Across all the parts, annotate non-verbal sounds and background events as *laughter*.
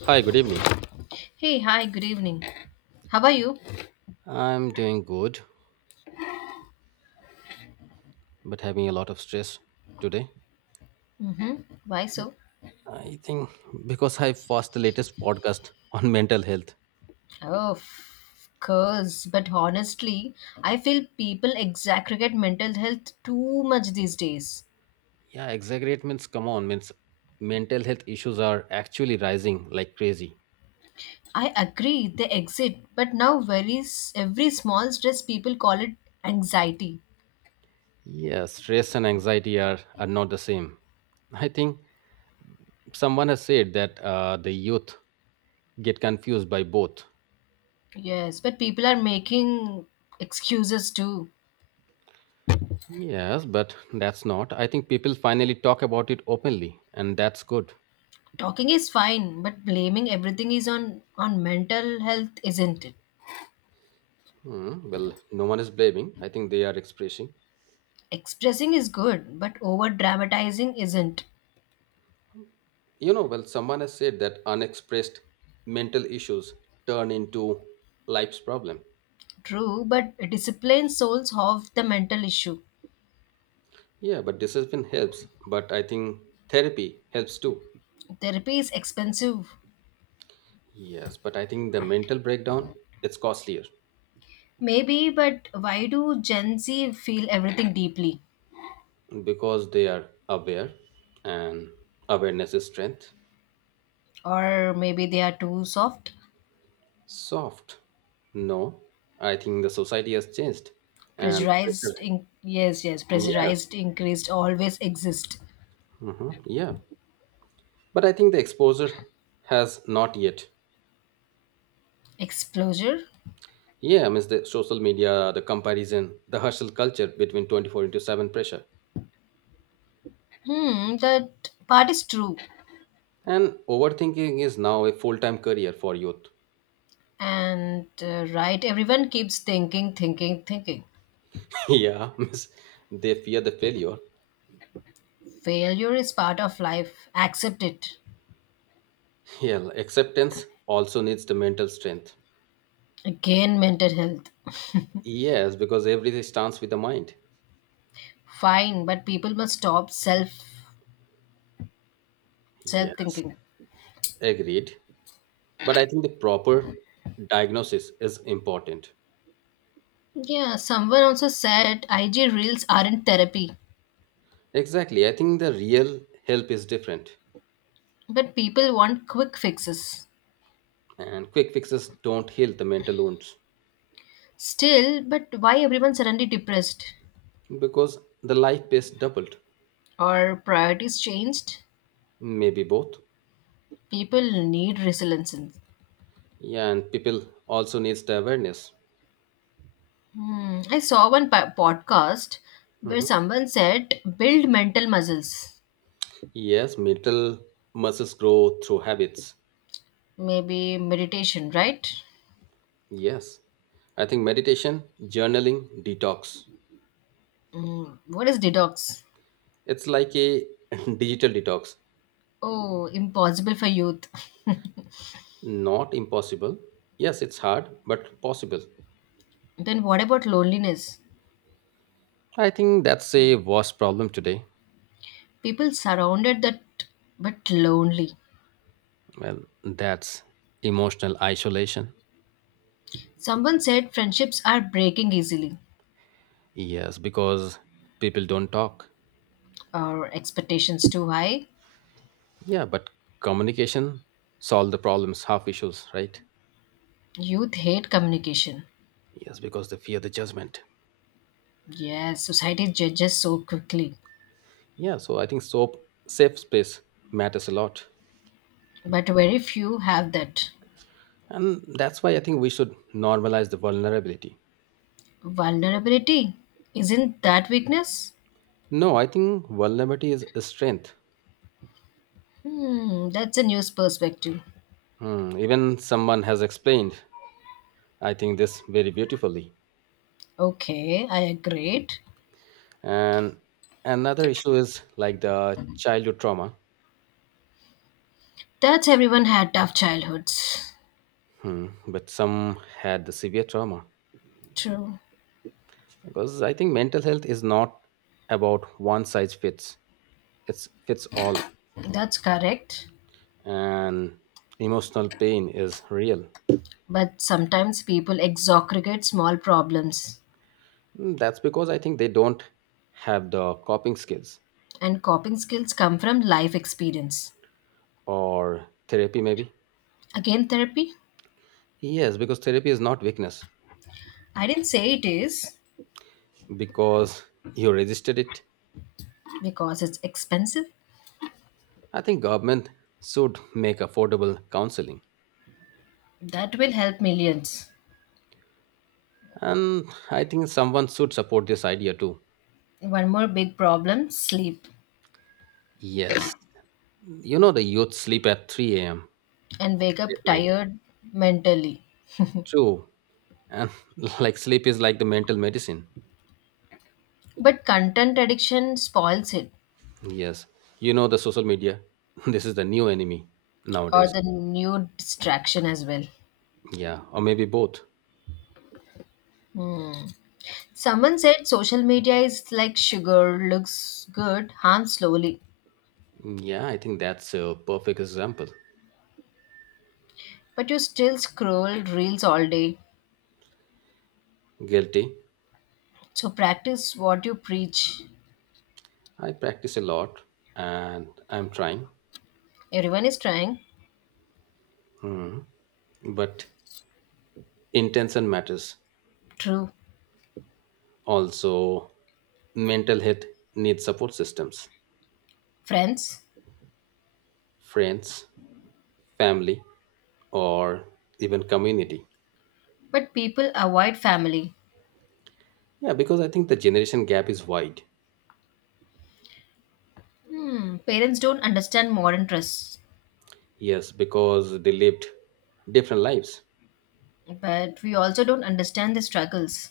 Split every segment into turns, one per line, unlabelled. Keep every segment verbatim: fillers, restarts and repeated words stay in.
Hi, good evening.
Hey, hi, good evening. How are you?
I'm doing good, but having a lot of stress today.
Mm-hmm. Why so?
I think because I watched the latest podcast *laughs* on mental health.
Oh, of course. But honestly, I feel people exaggerate mental health too much these days.
Yeah, exaggerate means come on, means mental health issues are actually rising like crazy.
I agree, they exit, but now very s- every small stress people call it anxiety.
Yeah, stress and anxiety are, are not the same. I think someone has said that uh, the youth get confused by both.
Yes, but people are making excuses too.
Yes, but that's not. I think people finally talk about it openly, and that's good.
Talking is fine, but blaming everything is on on mental health, isn't it?
Hmm, well, no one is blaming. I think they are expressing.
Expressing is good, but over dramatizing isn't.
You know, well, someone has said that unexpressed mental issues turn into life's problem.
True, but discipline solves half the mental issue.
Yeah, but discipline helps. But I think therapy helps too.
Therapy is expensive.
Yes, but I think the mental breakdown it's costlier
Maybe, but why do Gen Z feel everything deeply?
because they are aware, and awareness is strength.
Or maybe they are too soft?
Soft. No, I think the society has changed, and
Pressurized, in- yes, yes,
yes,
pressurized, increased, always exist.
hmm yeah. But I think the exposure has not yet.
Exposure?
Yeah, I mean the social media, the comparison, the hustle culture, between twenty-four into seven pressure,
Hmm, that part is true.
and overthinking is now a full-time career for youth.
And uh, right, everyone keeps thinking, thinking, thinking.
*laughs* Yeah, *laughs* miss they fear the failure.
Failure is part of life. Accept it.
Yeah, acceptance also needs the mental strength.
Again, mental health.
Yes, because everything starts with the mind.
Fine, but people must stop self self
Yes,
thinking.
agreed. But I think the proper diagnosis is important.
Yeah, someone also said I G reels aren't therapy,
Exactly, I think the real help is different.
but people want quick fixes.
And quick fixes don't heal the mental wounds.
Still, but why everyone suddenly depressed?
Because the life pace doubled.
Or priorities changed?
Maybe both.
People need resilience.
Yeah, and people also needs the awareness.
Hmm. I saw one po- podcast where
Mhm.
someone said build mental muscles.
Yes, mental muscles grow through habits.
Maybe meditation, right?
Yes, I think meditation, journaling, detox.
Hmm. What is detox?
It's like a *laughs* digital detox.
Oh, impossible for youth. *laughs*
Not impossible. Yes, it's hard but possible.
Then what about loneliness?
I think that's a worst problem today.
People surrounded that but lonely.
Well, that's emotional isolation.
Someone said friendships are breaking easily,
Yes, because people don't talk.
or expectations too high.
Yeah, but communication solve the problems, half issues, right?
Youth hate communication.
Yes, because they fear the judgment.
Yes, society judges so quickly,
Yeah, so I think soap safe space matters a lot.
but very few have that.
And that's why I think we should normalize the vulnerability.
Vulnerability isn't that weakness?
No, I think vulnerability is a strength.
Hmm, that's a news perspective.
Hmm, even someone has explained, I think this very beautifully.
Okay, I agreed.
And another issue is like the childhood trauma.
That's everyone had tough childhoods.
Hmm, but some had the severe trauma.
True.
Because I think mental health is not about one size fits, it's fits all.
That's correct.
And emotional pain is real.
But sometimes people exaggerate small problems,
Mm, that's because I think they don't have the coping skills,
and coping skills come from life experience.
or therapy maybe.
Again, therapy?
Yes, because therapy is not weakness.
I didn't say it is
Because you resisted it.
because it's expensive.
I think government should make affordable counseling.
That will help millions.
And I think someone should support this idea too.
One more big problem, sleep,
Yes, you know the youth sleep at three a m
and wake up
late night.
tired mentally.
True, and *laughs* like sleep is like the mental medicine.
But content addiction spoils it,
Yes, you know the social media, *laughs* this is the new enemy
or
nowadays.
the new distraction as well.
Yeah, or maybe both.
Hmm. Someone said social media is like sugar, looks good, harms slowly.
Yeah, I think that's a perfect example.
But you still scroll reels all day.
Guilty.
So practice what you preach.
I practice a lot, and I'm trying.
Everyone is trying.
But intention matters.
True.
Also, mental health needs support systems.
Friends.
Friends, family, or even community.
But people avoid family.
Yeah, because I think the generation gap is wide.
Hmm. Parents don't understand modern trust.
Yes, because they lived different lives.
But we also don't understand the struggles.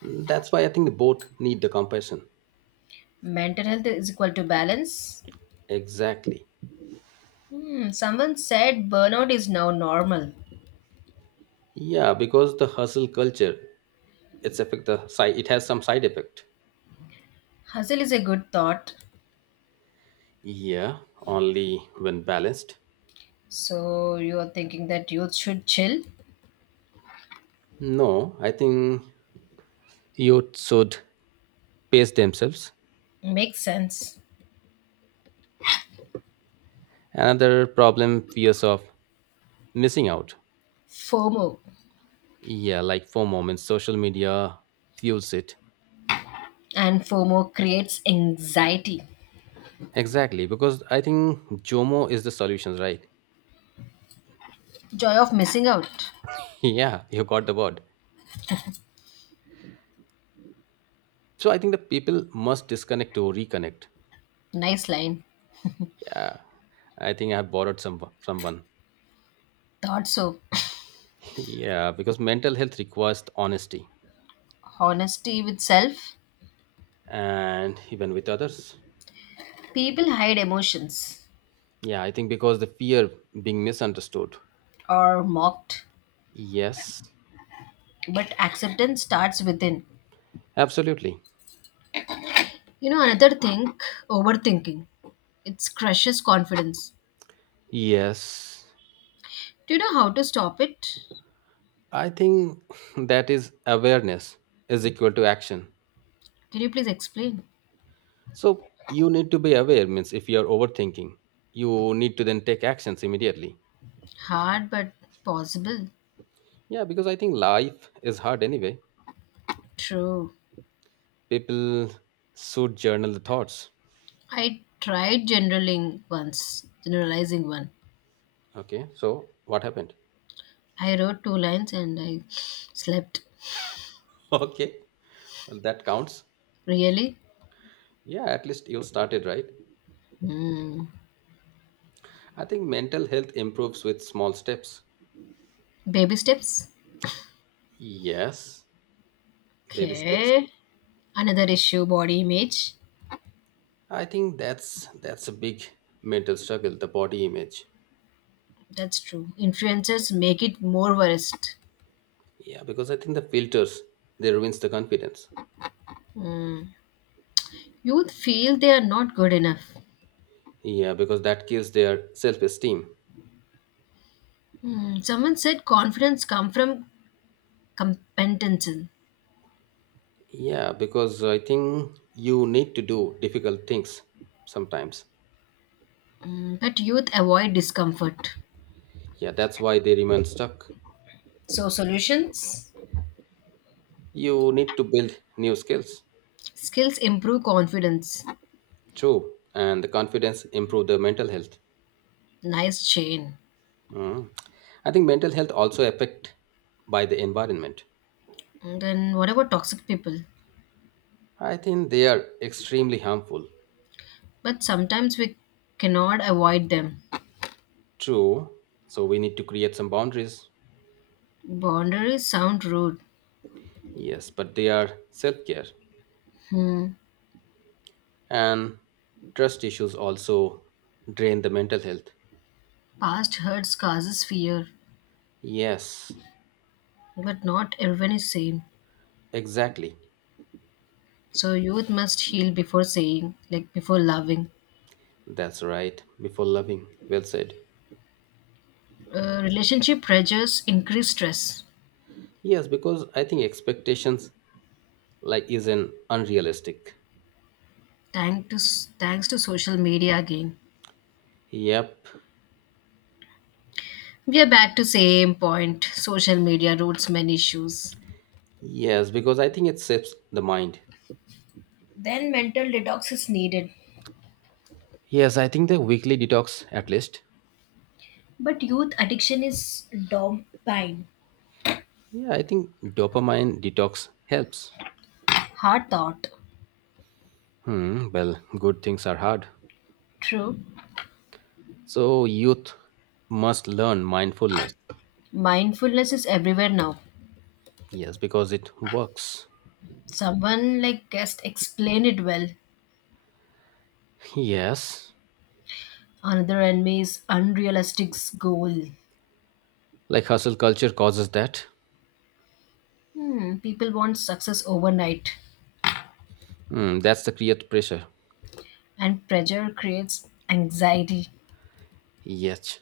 That's why I think both need the compassion.
Mental health is equal to balance.
Exactly.
Hmm. Someone said burnout is now normal.
Yeah, because the hustle culture, it's affect the side. It has some side effect.
Hustle is a good thought.
Yeah, only when balanced.
So you are thinking that youth should chill?
No, I think youth should pace themselves.
Makes sense.
Another problem fears of missing out.
FOMO.
Yeah, like for moments, social media fuels it.
And FOMO creates anxiety.
Exactly, because I think Jomo is the solution, right?
Joy of missing out.
*laughs* Yeah, you got the word. So I think the people must disconnect to reconnect.
Nice line.
Yeah, I think I have borrowed some someone. *laughs*
Thought so.
Yeah, because mental health requires honesty,
Honesty with self.
and even with others.
People hide emotions,
Yeah, I think because the fear being misunderstood.
or mocked,
Yes,
but acceptance starts within.
absolutely.
You know, another thing, overthinking. It crushes confidence.
Yes,
Do you know how to stop it?
I think *laughs* that is awareness is equal to action.
Can you please explain?
So you need to be aware means if you are overthinking, you need to then take actions immediately.
Hard but possible.
Yeah, because I think life is hard anyway.
True.
People should journal the thoughts.
I tried generaling once, generalizing one.
Okay, so what happened?
I wrote two lines and I slept.
*laughs* Okay, well that counts.
Really?
Yeah, at least you started, right?
Hmm.
I think mental health improves with small steps.
Baby steps.
Yes, baby steps.
Okay. Another issue, body image.
I think that's that's a big mental struggle, the body image.
That's true. Influencers make it more worst.
Yeah, because I think the filters, they ruins the confidence.
Youth feel they are not good enough.
Yeah, because that kills their self-esteem.
Hmm, someone said confidence come from competence.
Yeah, because I think you need to do difficult things sometimes.
Hmm, but youth avoid discomfort.
Yeah, that's why they remain stuck.
So solutions,
You need to build new skills,
skills improve confidence.
true, and the confidence improve the mental health.
Nice chain.
Mm. I think mental health also affect by the environment.
And then what about toxic people?
I think they are extremely harmful,
But sometimes we cannot avoid them.
true. So we need to create some boundaries.
Boundaries sound rude.
Yes, but they are self care,
Hmm.
and trust issues also drain the mental health.
Past hurts causes fear,
Yes,
but not everyone is same.
exactly.
So youth must heal before saying, like before loving.
That's right. Before loving, well said.
Uh, relationship pressures increase stress.
Yes, because I think expectations like is an unrealistic.
Thanks to thanks to social media again.
Yep.
We are back to same point. Social media roots many issues.
Yes, because I think it saps the mind.
Then mental detox is needed.
Yes, I think the weekly detox at least.
But youth addiction is dopamine.
Yeah, I think dopamine detox helps.
Hard thought.
Hmm, well, good things are hard.
True.
So youth must learn mindfulness.
Mindfulness is everywhere now.
Yes, because it works.
Someone like guest explained it well.
Yes.
Another enemy is unrealistic goal.
Like hustle culture causes that.
Hmm, people want success overnight,
Hmm, that's the create pressure.
and pressure creates anxiety.
Yes.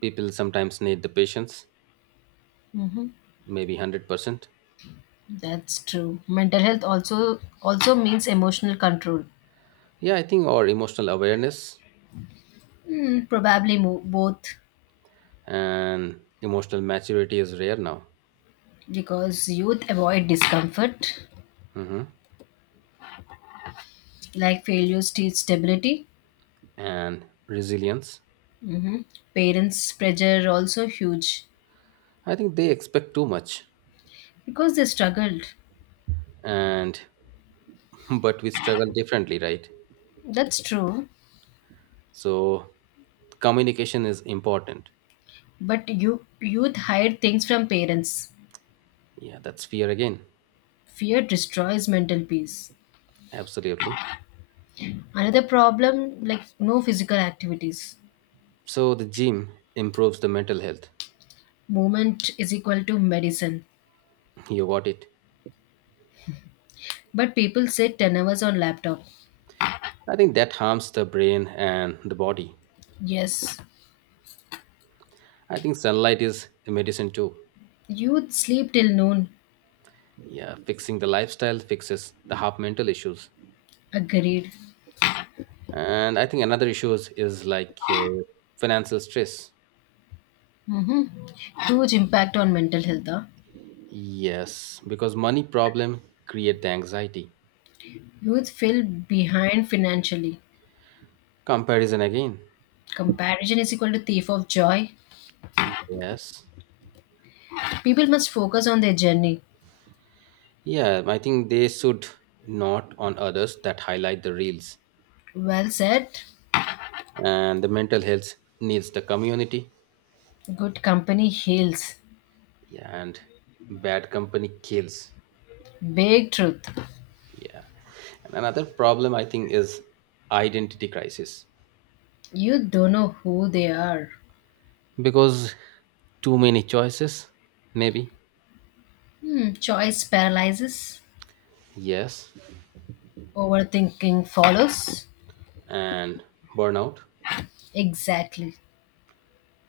People sometimes need the patience,
Hmm.
maybe one hundred percent.
That's true. Mental health also also means emotional control.
Yeah, I think or emotional awareness.
Hmm, probably mo- both,
And emotional maturity is rare now.
because youth avoid discomfort,
Mhm.
like failures teach stability.
And resilience.
hmm Parents' pressure also huge,
I think they expect too much,
because they struggled.
and *laughs* but we struggle differently, right?
That's true,
So communication is important.
but you youth hide things from parents.
Yeah, that's fear again.
Fear destroys mental peace.
Absolutely.
Another problem, like no physical activities.
So the gym improves the mental health.
Movement is equal to medicine.
*laughs* You got it.
But people sit ten hours on laptop.
I think that harms the brain and the body.
Yes.
I think sunlight is a medicine too.
Youth sleep till noon.
Yeah, fixing the lifestyle fixes the half mental issues.
Agreed.
And I think another issue is, is like uh, financial stress.
Mm-hmm. Huge impact on mental health. Huh?
Yes, because money problem create the anxiety.
Youth feel behind financially.
Comparison again.
Comparison is equal to thief of joy.
Yes.
People must focus on their journey.
Yeah, I think they should, not on others that highlight the reels.
Well said.
And the mental health needs the community.
Good company heals.
Yeah, and bad company kills.
Big truth.
Yeah, and another problem I think is identity crisis.
You don't know who they are.
Because too many choices maybe.
Hmm, choice paralyzes,
Yes,
overthinking follows.
and burnout.
Exactly.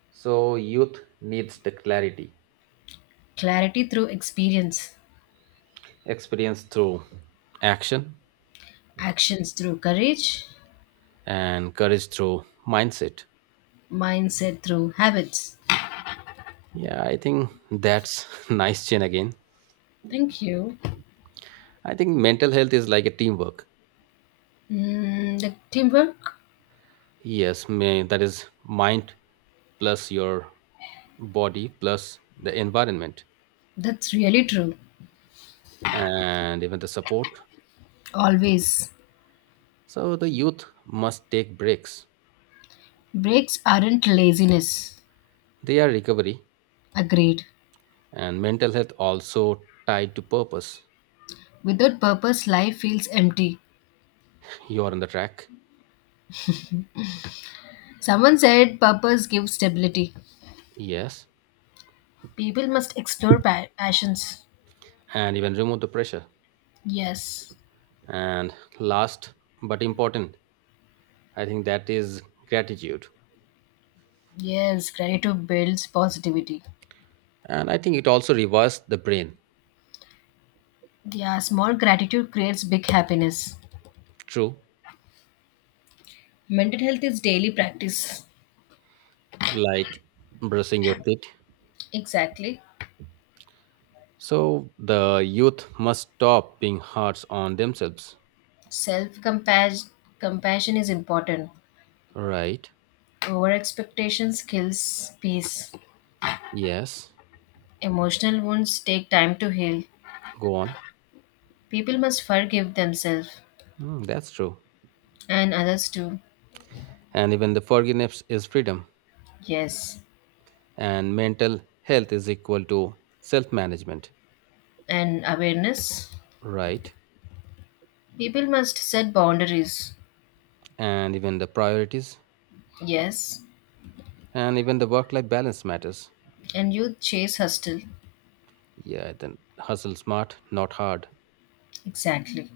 So, youth needs the clarity,
Clarity through experience,
experience through action,
actions through courage,
and courage through mindset.
mindset through habits.
Yeah, I think that's *laughs* nice, Chen, again.
Thank you.
I think mental health is like a teamwork.
Mm, the teamwork,
Yes, may, that is mind plus your body plus the environment,
that's really true.
and even the support.
Always.
So the youth must take breaks.
Breaks aren't laziness.
They are recovery,
Agreed.
and mental health also tied to purpose.
Without purpose, life feels empty.
You are on the track.
Someone said purpose gives stability.
Yes,
People must explore pa- passions.
and even remove the pressure.
Yes.
And last but important, I think that is gratitude.
Yes, gratitude builds positivity.
And I think it also revives the brain.
Yeah, small gratitude creates big happiness.
True,
Mental health is daily practice.
like brushing your teeth.
Exactly.
So the youth must stop being hard on themselves.
Self compassion is important.
Right.
Over expectations kills peace.
Yes,
Emotional wounds take time to heal.
go on.
People must forgive themselves
Hmm, that's true.
and others too.
And even the forgiveness is freedom.
Yes.
And mental health is equal to self management.
And awareness.
Right.
People must set boundaries.
And even the priorities.
Yes.
And even the work life balance matters.
And youth chase hustle.
Yeah, then hustle smart, not hard.
Exactly.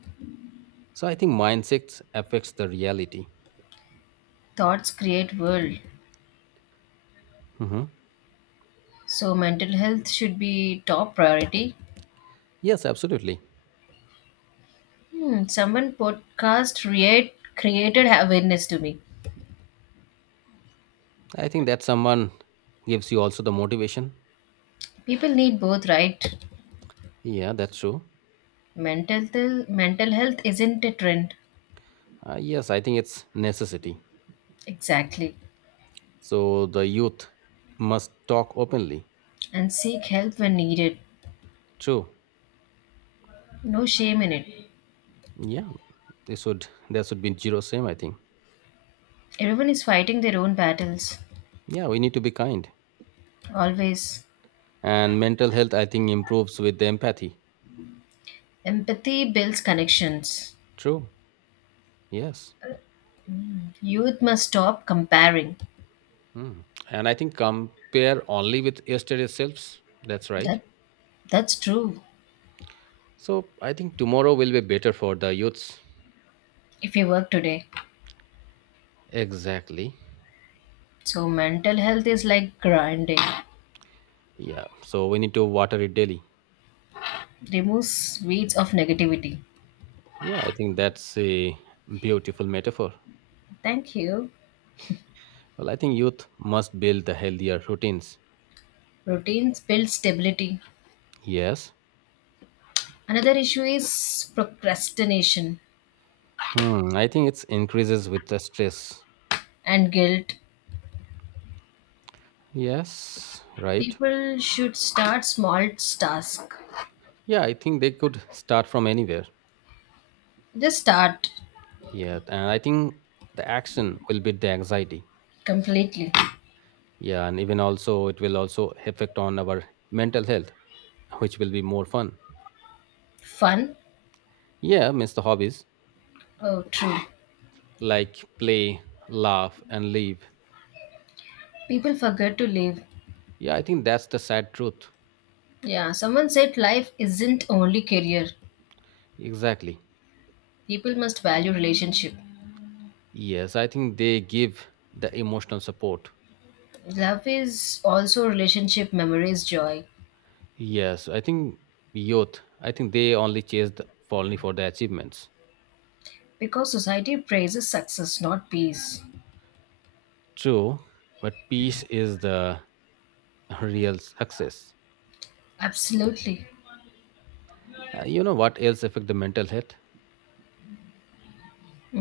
So I think mindset affects the reality.
Thoughts create world.
Hmm.
So mental health should be top priority.
Yes, absolutely.
Hmm, someone podcast create, created awareness to me.
I think that someone gives you also the motivation.
People need both, right?
Yeah, that's true.
Mental th- mental health isn't a trend,
Uh, yes, I think it's necessity.
exactly,
So the youth must talk openly.
and seek help when needed.
True.
No shame in it.
Yeah, they should. There should be zero same. I think.
Everyone is fighting their own battles.
Yeah, we need to be kind.
Always,
And mental health, I think, improves with the empathy.
empathy builds connections.
True. Yes.
Youth must stop comparing.
Mm. And I think compare only with yesterday's selves. That's right.
That that's true.
So I think tomorrow will be better for the youths.
If you work today,
Exactly.
so mental health is like grinding,
Yeah. So we need to water it daily.
removes weeds of negativity.
Yeah. I think that's a beautiful metaphor.
Thank you.
Well, I think youth must build the healthier routines.
Routines build stability.
Yes.
Another issue is procrastination
Hmm. I think it increases with the stress.
and guilt.
Yes. Right.
People should start small tasks.
Yeah. I think they could start from anywhere.
Just start
Yeah. And I think the action will beat the anxiety.
completely.
Yeah, and even also it will also affect on our mental health, which will be more fun.
Fun?
Yeah, miss the hobbies.
Oh, true.
Like play, laugh, and leave.
People forget to live.
Yeah, I think that's the sad truth.
Yeah, someone said life isn't only career.
Exactly.
People must value relationship.
Yes, I think they give the emotional support.
Love is also relationship, memories, joy.
Yes, I think youth, I think they only chase the, for only for the achievements.
Because society praises success, not peace.
True, but peace is the real success.
Absolutely.
Uh, you know what else affect the mental health?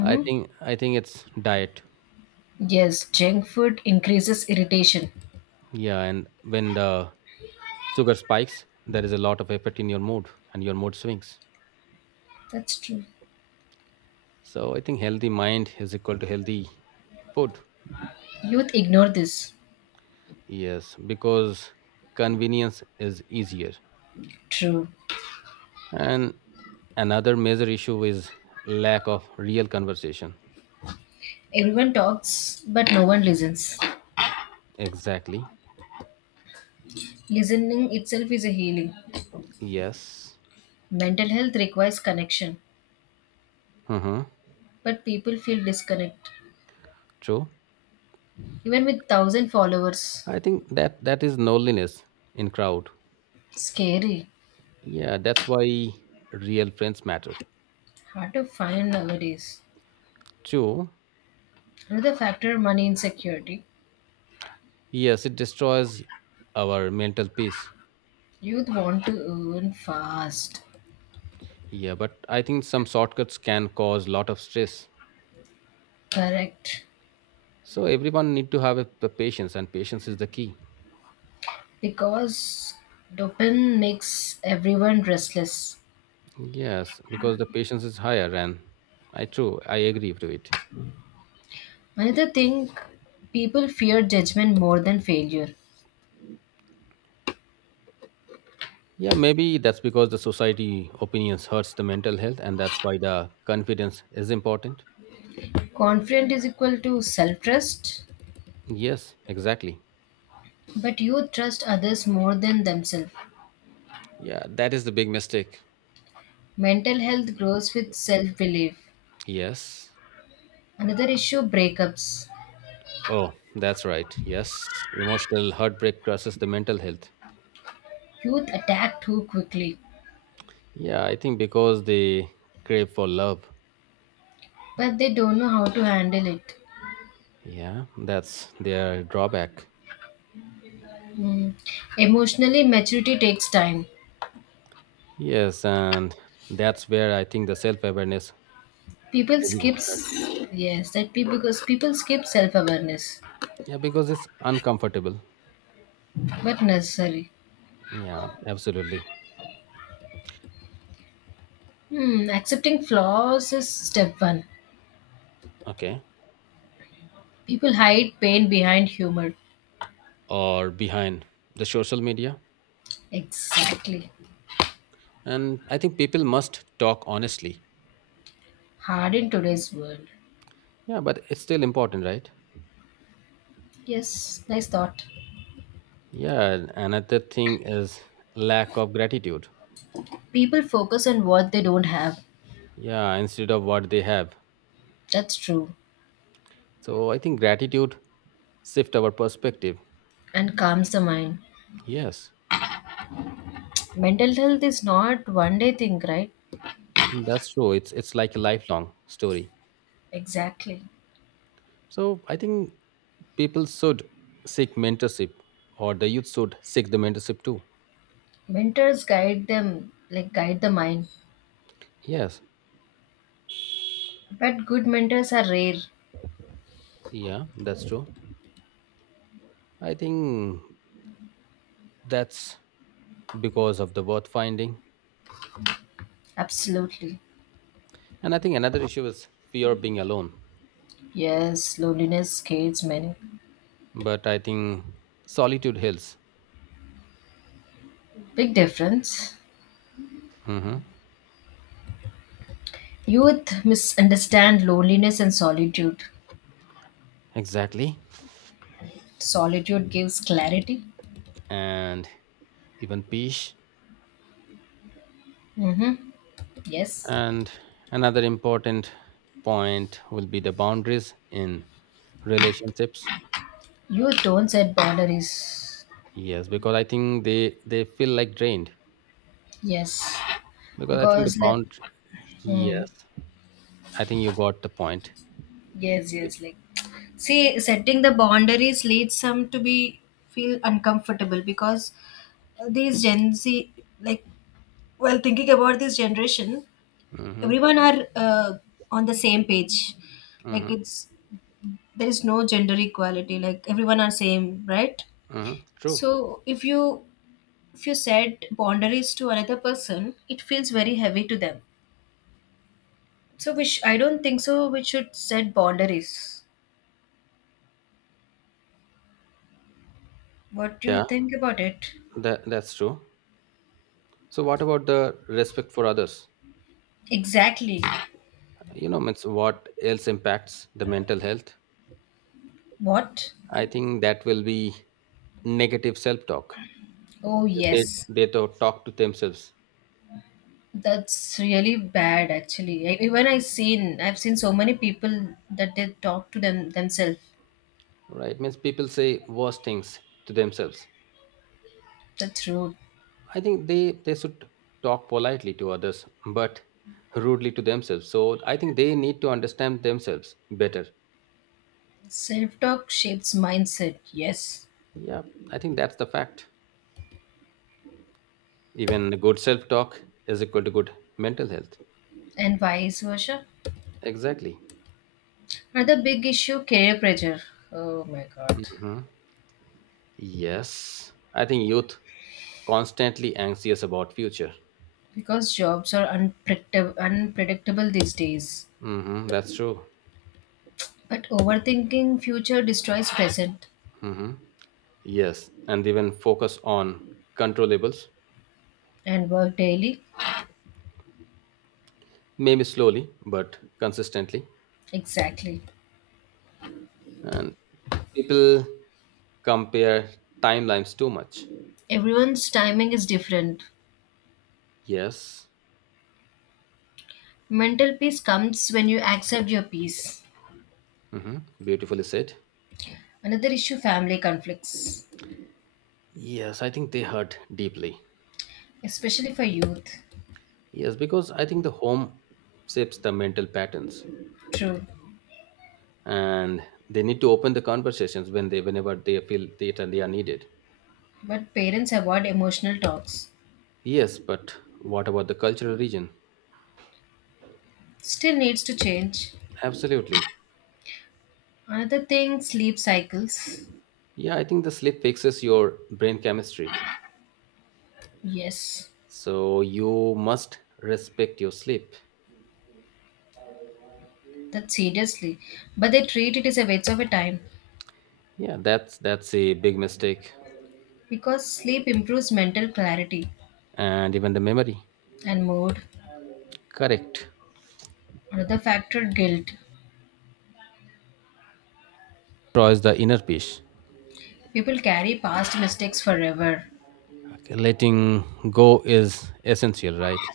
i think i think it's diet.
Yes, junk food increases irritation.
Yeah, and when the sugar spikes there is a lot of effect in your mood, and your mood swings.
That's true.
So I think healthy mind is equal to healthy food.
Youth ignore this.
Yes, because convenience is easier.
True.
And another major issue is lack of real conversation.
Everyone talks, but no one listens.
Exactly.
Listening itself is a healing.
Yes.
Mental health requires connection,
Mm-hmm.
but people feel disconnect.
True.
Even with thousand followers,
I think that that is loneliness in crowd.
scary.
Yeah, that's why real friends matter.
Hard to find nowadays.
True.
Another factor, money insecurity.
Yes, it destroys our mental peace.
Youth want to earn fast.
Yeah, but I think some shortcuts can cause lot of stress.
Correct.
So everyone need to have a, the patience, and patience is the key.
Because dopamine makes everyone restless.
Yes, because the patience is higher, and I true, I agree to it.
Another thing, people fear judgment more than failure.
Yeah, maybe that's because the society opinions hurts the mental health, and that's why the confidence is important.
Confidence is equal to self trust,
Yes, exactly.
but you trust others more than themselves.
Yeah, that is the big mistake.
Mental health grows with self belief.
Yes.
Another issue, breakups.
Oh, that's right. Yes, emotional heartbreak crushes the mental health.
Youth attack too quickly,
Yeah, I think because they crave for love.
but they don't know how to handle it.
Yeah, that's their drawback.
Mm. Emotionally, maturity takes time.
Yes, and that's where I think the self awareness
People
education.
skips. Yes, that people, because people skip self awareness.
Yeah, because it's uncomfortable.
But necessary.
Yeah, absolutely.
Hmm, accepting flaws is step one.
Okay.
People hide pain behind humor.
Or behind the social media.
Exactly.
And I think people must talk honestly.
Hard in today's world.
Yeah, but it's still important, right?
Yes, nice thought.
Yeah, another thing is lack of gratitude.
People focus on what they don't have.
Yeah, instead of what they have.
That's true.
So I think gratitude shift our perspective.
And calms the mind.
Yes,
Mental health is not one day thing, right?
that's true. It's it's like a lifelong story.
Exactly.
So I think people should seek mentorship, or the youth should seek the mentorship too.
Mentors guide them, like guide the mind.
Yes,
But good mentors are rare.
yeah, that's true. I think that's because of the worth finding,
Absolutely.
and I think another issue is fear of being alone.
Yes, loneliness scares many.
But I think solitude heals.
Big difference.
Hills. Hmm.
Youth misunderstand loneliness and solitude.
Exactly,
Solitude gives clarity.
and even peace.
Yes.
And another important point will be the boundaries in relationships.
Youth don't set boundaries.
Yes, because I think they they feel like drained.
Yes.
Because I think the
Because like
bound.
hmm,
Yes, I think you got the point.
yes, yes, like see setting the boundaries leads some to be feel uncomfortable because these Gen Z, like well thinking about this generation,
Mm-hmm,
everyone are uh, on the same page. Like,
mm-hmm,
it's there is no gender equality, like everyone are same, right?
mm-hmm. True.
So if you if you set boundaries to another person, it feels very heavy to them. So which I don't think so we should set boundaries. What do you
Yeah,
think about it?
that that's true. So, what about the respect for others?
Exactly.
You know, means what else impacts the mental health?
What?
I think that will be negative self-talk.
Oh
They
yes.
they to- talk to themselves,
That's really bad actually. I- Even I seen I've seen so many people that they talk to them themselves.
right? Means people say worse things to themselves.
That's rude.
I think they they should talk politely to others, but rudely to themselves. So I think they need to understand themselves better.
Self talk shapes mindset, yes.
Yeah, I think that's the fact. Even good self talk is equal to good mental health.
And vice versa.
Exactly.
Another big issue, career pressure. Oh my god.
Hmm. Yes, I think youth constantly anxious about future.
Because jobs are unpredictable, unpredictable these days.
Hmm, that's true.
But overthinking future destroys present
Hmm. Yes, and even focus on controllables,
and work daily.
maybe slowly but consistently.
Exactly.
And people compare timelines too much.
Everyone's timing is different.
Yes,
Mental peace comes when you accept your peace.
hmm beautifully said.
Another issue, family conflicts,
Yes, I think they hurt deeply.
especially for youth.
Yes, because I think the home shapes the mental patterns,
True.
and they need to open the conversations when they, whenever they feel that and they are needed.
But parents avoid emotional talks.
Yes, but what about the cultural region?
Still needs to change.
Absolutely.
Another thing, sleep cycles.
Yeah, I think the sleep fixes your brain chemistry,
Yes,
so you must respect your sleep.
that seriously. But they treat it as a waste of a time.
Yeah, that's that's a big mistake,
Because sleep improves mental clarity
and even the memory.
and mood.
Correct.
Another factor, guilt.
Destroys the inner peace.
People carry past mistakes forever.
Okay, letting go is essential, right?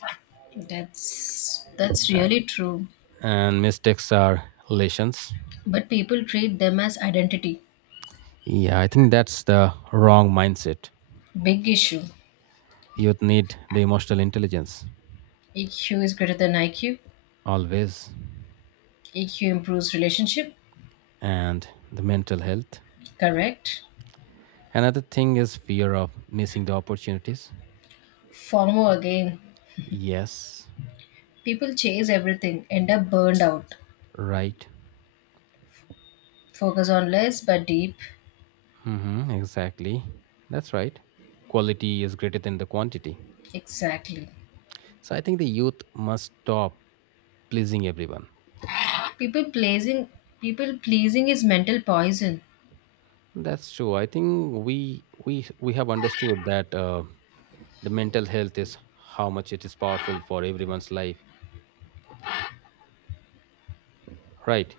That's that's really true.
And mistakes are lessons.
But people treat them as identity.
Yeah, I think that's the wrong mindset.
Big issue.
Youth need the emotional intelligence
E Q is greater than I Q.
always,
E Q improves relationship.
and the mental health.
Correct.
Another thing is fear of missing the opportunities.
FOMO again.
Yes,
People chase everything, end up burned out.
right.
Focus on less but deep.
Hmm exactly. That's right. Quality is greater than the quantity.
Exactly.
So I think the youth must stop pleasing everyone.
People pleasing people pleasing is mental poison.
That's true. I think we we we have understood that uh, the mental health is how much it is powerful for everyone's life, right?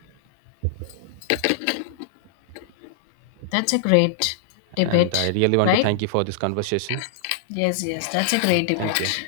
That's a great
And I
debate,
really want to
right?
thank you for this conversation.
Yes, yes, that's a great
Thank you.
debate.